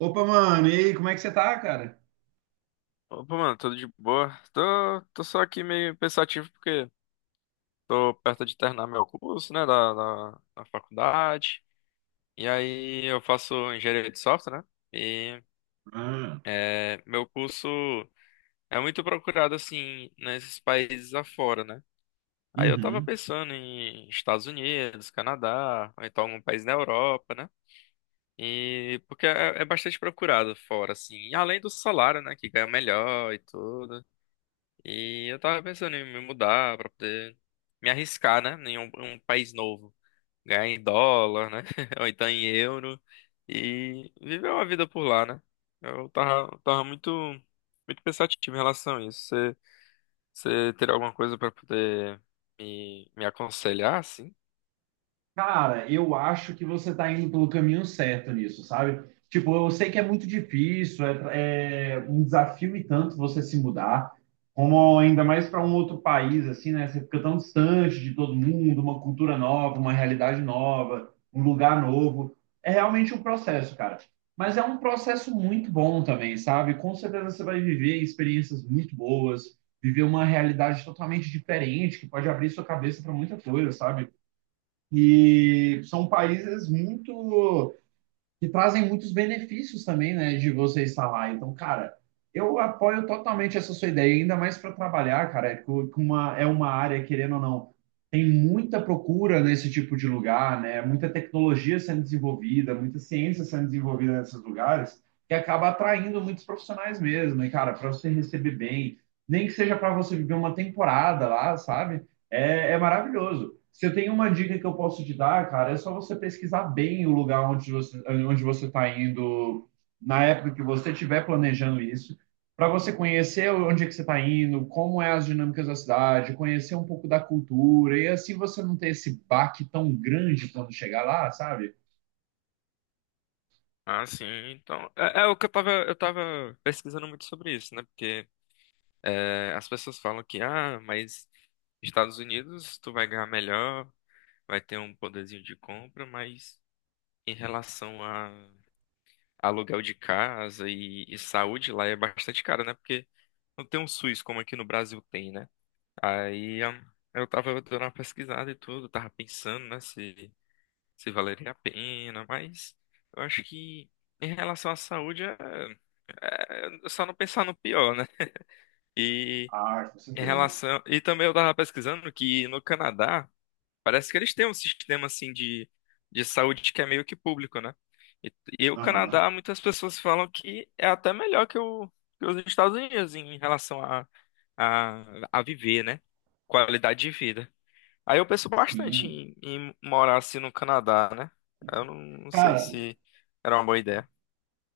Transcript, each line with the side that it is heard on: right: Opa, mano, e aí, como é que você tá, cara?
left: Opa, mano, tudo de boa? Tô só aqui meio pensativo porque tô perto de terminar meu curso, né, da faculdade. E aí eu faço engenharia de software, né? E
right: Ah,
left: meu curso é muito procurado, assim, nesses países afora, né? Aí eu tava
right: uhum.
left: pensando em Estados Unidos, Canadá, ou então algum país na Europa, né? E porque é bastante procurado fora, assim. E além do salário, né, que ganha melhor e tudo. E eu tava pensando em me mudar pra poder me arriscar, né? Em um país novo. Ganhar em dólar, né? Ou então em euro. E viver uma vida por lá, né? Eu tava, tava muito, muito pensativo em relação a isso. Você teria alguma coisa pra poder me aconselhar, assim?
right: Cara, eu acho que você está indo pelo caminho certo nisso, sabe? Tipo, eu sei que é muito difícil, é um desafio e tanto você se mudar, como ainda mais para um outro país, assim, né? Você fica tão distante de todo mundo, uma cultura nova, uma realidade nova, um lugar novo. É realmente um processo, cara. Mas é um processo muito bom também, sabe? Com certeza você vai viver experiências muito boas, viver uma realidade totalmente diferente, que pode abrir sua cabeça para muita coisa, sabe? E são países muito que trazem muitos benefícios também, né, de você estar lá. Então, cara, eu apoio totalmente essa sua ideia, ainda mais para trabalhar, cara, com uma, é uma área, querendo ou não, tem muita procura nesse tipo de lugar, né? Muita tecnologia sendo desenvolvida, muita ciência sendo desenvolvida nesses lugares, que acaba atraindo muitos profissionais mesmo. E, cara, para você receber bem, nem que seja para você viver uma temporada lá, sabe? É maravilhoso. Se eu tenho uma dica que eu posso te dar, cara, é só você pesquisar bem o lugar onde você está indo na época que você estiver planejando isso, para você conhecer onde é que você está indo, como é as dinâmicas da cidade, conhecer um pouco da cultura e assim você não ter esse baque tão grande quando chegar lá, sabe?
left: Ah, sim. Então, é o que eu tava pesquisando muito sobre isso, né? Porque é, as pessoas falam que, ah, mas Estados Unidos, tu vai ganhar melhor. Vai ter um poderzinho de compra, mas em relação a aluguel de casa e saúde lá é bastante caro, né? Porque não tem um SUS como aqui no Brasil tem, né? Aí eu tava dando uma pesquisada e tudo, tava pensando, né, se valeria a pena, mas eu acho que em relação à saúde é só não pensar no pior, né? E
right: Ah, com
left: em
right: certeza.
left: relação. E também eu tava pesquisando que no Canadá. Parece que eles têm um sistema assim de saúde que é meio que público, né? E, e o
right: Aham.
left: Canadá, muitas pessoas falam que é até melhor que os Estados Unidos em relação a, a viver, né? Qualidade de vida. Aí eu penso bastante
right: Sim.
left: em morar assim no Canadá, né? Eu não sei
right: Cara,
left: se era uma boa ideia.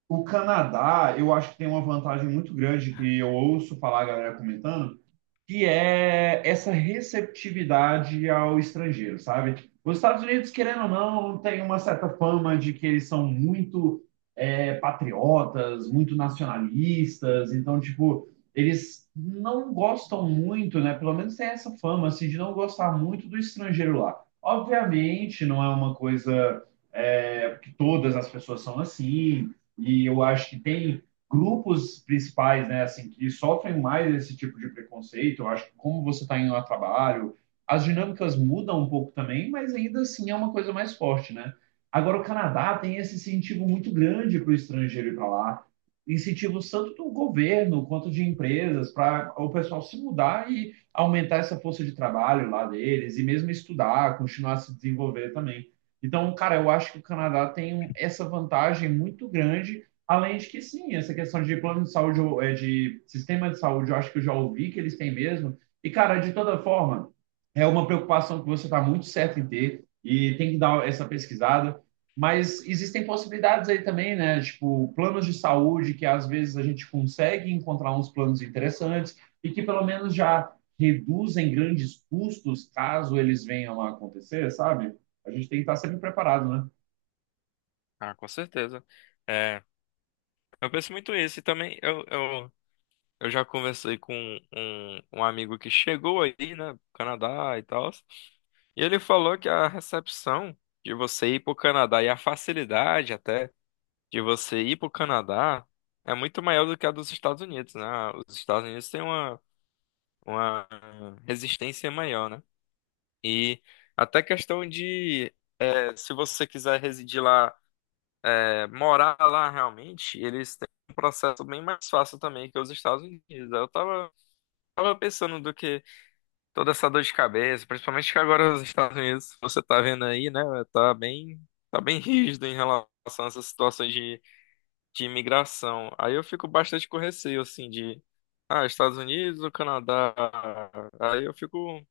right: o Canadá, eu acho que tem uma vantagem muito grande que eu ouço falar a galera comentando, que é essa receptividade ao estrangeiro, sabe? Os Estados Unidos, querendo ou não, tem uma certa fama de que eles são muito patriotas, muito nacionalistas, então, tipo, eles não gostam muito, né? Pelo menos tem essa fama, assim, de não gostar muito do estrangeiro lá. Obviamente, não é uma coisa que todas as pessoas são assim, e eu acho que tem grupos principais, né, assim, que sofrem mais esse tipo de preconceito. Eu acho que como você está indo a trabalho, as dinâmicas mudam um pouco também, mas ainda assim é uma coisa mais forte, né? Agora, o Canadá tem esse incentivo muito grande para o estrangeiro ir para lá, incentivos tanto do governo quanto de empresas para o pessoal se mudar e aumentar essa força de trabalho lá deles, e mesmo estudar, continuar a se desenvolver também. Então, cara, eu acho que o Canadá tem essa vantagem muito grande. Além de que, sim, essa questão de plano de saúde, é, de sistema de saúde, eu acho que eu já ouvi que eles têm mesmo. E, cara, de toda forma, é uma preocupação que você está muito certo em ter e tem que dar essa pesquisada. Mas existem possibilidades aí também, né? Tipo, planos de saúde que às vezes a gente consegue encontrar uns planos interessantes e que pelo menos já reduzem grandes custos caso eles venham a acontecer, sabe? A gente tem que estar sempre preparado, né?
left: Ah, com certeza. É, eu penso muito isso. E também eu já conversei com um amigo que chegou aí, né, pro Canadá e tal, e ele falou que a recepção de você ir pro Canadá e a facilidade até de você ir pro Canadá é muito maior do que a dos Estados Unidos, né? Ah, os Estados Unidos têm uma resistência maior, né? E até questão de, se você quiser residir lá, morar lá realmente, eles têm um processo bem mais fácil também que os Estados Unidos. Eu tava. Tava pensando do que toda essa dor de cabeça, principalmente que agora os Estados Unidos, você tá vendo aí, né, tá bem, tá bem rígido em relação a essas situações de imigração. Aí eu fico bastante com receio, assim, de, ah, Estados Unidos ou Canadá? Aí eu fico,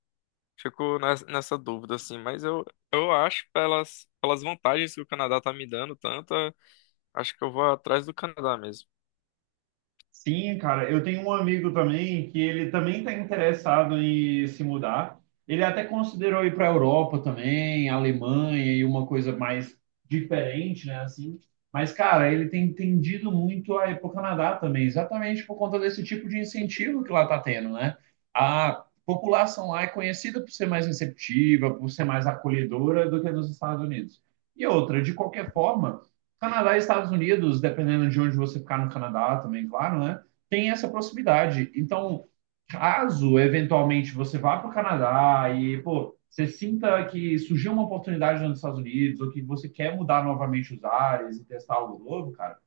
left: fico nessa dúvida, assim, eu acho, pelas vantagens que o Canadá tá me dando tanto, acho que eu vou atrás do Canadá mesmo.
right: Sim, cara, eu tenho um amigo também que ele também está interessado em se mudar. Ele até considerou ir para a Europa também, Alemanha e uma coisa mais diferente, né, assim. Mas, cara, ele tem tendido muito a ir para o Canadá também, exatamente por conta desse tipo de incentivo que lá está tendo, né? A população lá é conhecida por ser mais receptiva, por ser mais acolhedora do que nos Estados Unidos. E outra, de qualquer forma Canadá e Estados Unidos, dependendo de onde você ficar no Canadá também, claro, né? Tem essa proximidade. Então, caso eventualmente você vá para o Canadá e, pô, você sinta que surgiu uma oportunidade nos Estados Unidos ou que você quer mudar novamente os ares e testar algo novo, cara,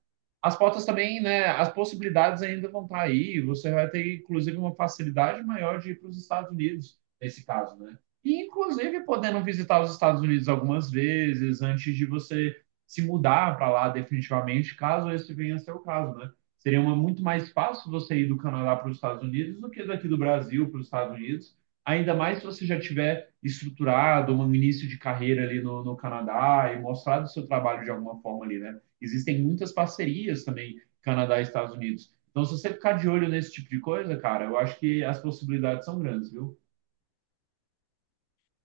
right: as pautas também, né? As possibilidades ainda vão estar aí. Você vai ter, inclusive, uma facilidade maior de ir para os Estados Unidos, nesse caso, né? E, inclusive, podendo visitar os Estados Unidos algumas vezes antes de você se mudar para lá definitivamente, caso esse venha a ser o caso, né? Seria muito mais fácil você ir do Canadá para os Estados Unidos do que daqui do Brasil para os Estados Unidos, ainda mais se você já tiver estruturado um início de carreira ali no Canadá e mostrado o seu trabalho de alguma forma ali, né? Existem muitas parcerias também, Canadá e Estados Unidos. Então, se você ficar de olho nesse tipo de coisa, cara, eu acho que as possibilidades são grandes, viu?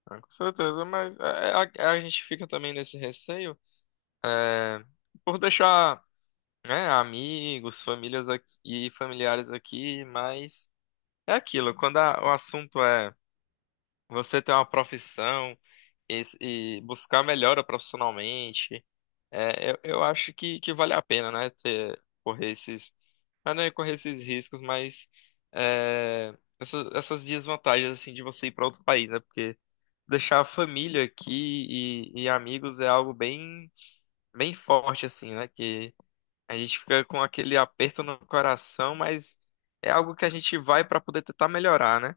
left: Né, com certeza, mas a gente fica também nesse receio, eh, por deixar, né, amigos, famílias aqui, e familiares aqui, mas é aquilo, quando o assunto é você ter uma profissão e buscar melhora profissionalmente, é, eu acho que vale a pena, né, ter, correr esses, ah, não é correr esses riscos, mas é, essas desvantagens, assim, de você ir para outro país, né, porque deixar a família aqui e amigos é algo bem forte, assim, né, a gente fica com aquele aperto no coração, mas é algo que a gente vai para poder tentar melhorar, né?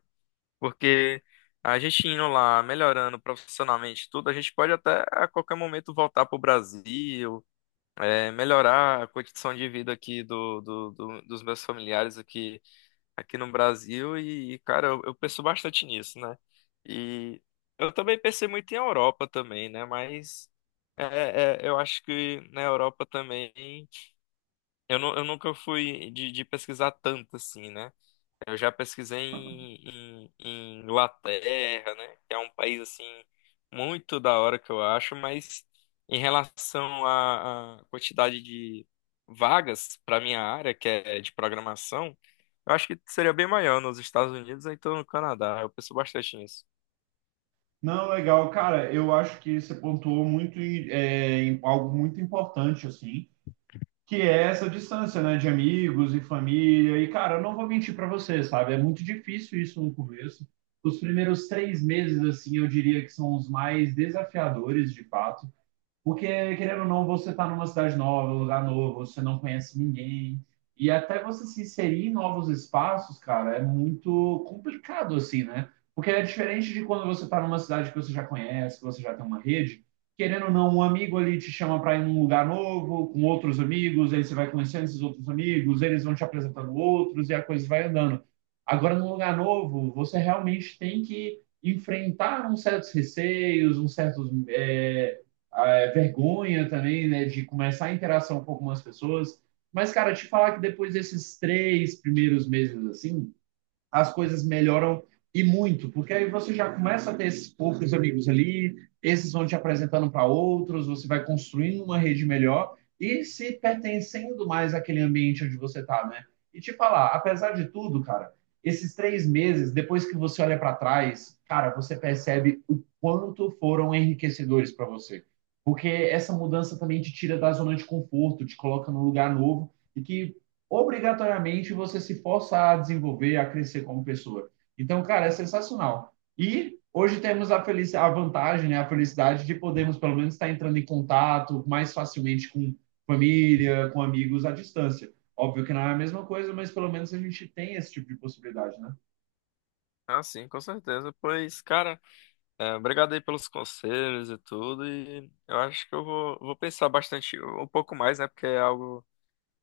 left: Porque a gente indo lá, melhorando profissionalmente tudo, a gente pode até a qualquer momento voltar para o Brasil, é, melhorar a condição de vida aqui dos meus familiares aqui, aqui no Brasil. E, cara, eu penso bastante nisso, né? E eu também pensei muito em Europa também, né? Mas eu acho que na Europa também. Eu nunca fui de pesquisar tanto assim, né? Eu já pesquisei em Inglaterra, né? Que é um país assim muito da hora que eu acho, mas em relação à quantidade de vagas para minha área, que é de programação, eu acho que seria bem maior nos Estados Unidos, ou então no Canadá. Eu penso bastante nisso.
right: Não, legal, cara. Eu acho que você pontuou muito em, é, em algo muito importante, assim, que é essa distância, né, de amigos e família. E, cara, eu não vou mentir para você, sabe? É muito difícil isso no começo. Os primeiros 3 meses, assim, eu diria que são os mais desafiadores, de fato. Porque, querendo ou não, você está numa cidade nova, num lugar novo, você não conhece ninguém. E até você se inserir em novos espaços, cara, é muito complicado, assim, né? Porque é diferente de quando você está numa cidade que você já conhece, que você já tem uma rede. Querendo ou não, um amigo ali te chama para ir num lugar novo, com outros amigos, aí você vai conhecendo esses outros amigos, eles vão te apresentando outros e a coisa vai andando. Agora, num lugar novo, você realmente tem que enfrentar uns certos receios, uns certos, vergonha também, né, de começar a interação com algumas pessoas. Mas, cara, te falar que depois desses 3 primeiros meses, assim, as coisas melhoram e muito, porque aí você já começa a ter esses poucos amigos ali, esses vão te apresentando para outros, você vai construindo uma rede melhor e se pertencendo mais àquele ambiente onde você está, né? E te falar, apesar de tudo, cara, esses 3 meses, depois que você olha para trás, cara, você percebe o quanto foram enriquecedores para você. Essa mudança também te tira da zona de conforto, te coloca num lugar novo e que obrigatoriamente você se força a desenvolver, a crescer como pessoa. Então, cara, é sensacional. E hoje temos a, feliz, a vantagem, né, a felicidade de podermos pelo menos estar entrando em contato mais facilmente com família, com amigos à distância. Óbvio que não é a mesma coisa, mas pelo menos a gente tem esse tipo de possibilidade, né?
left: Ah, sim, com certeza. Pois, cara. É, obrigado aí pelos conselhos e tudo. E eu acho que vou pensar bastante, um pouco mais, né? Porque é algo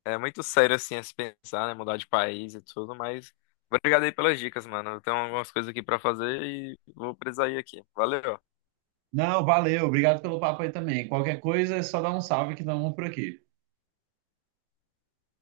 left: é muito sério assim a se pensar, né? Mudar de país e tudo. Mas obrigado aí pelas dicas, mano. Eu tenho algumas coisas aqui pra fazer e vou precisar ir aqui. Valeu.
right: Não, valeu, obrigado pelo papo aí também. Qualquer coisa é só dar um salve que dá um por aqui.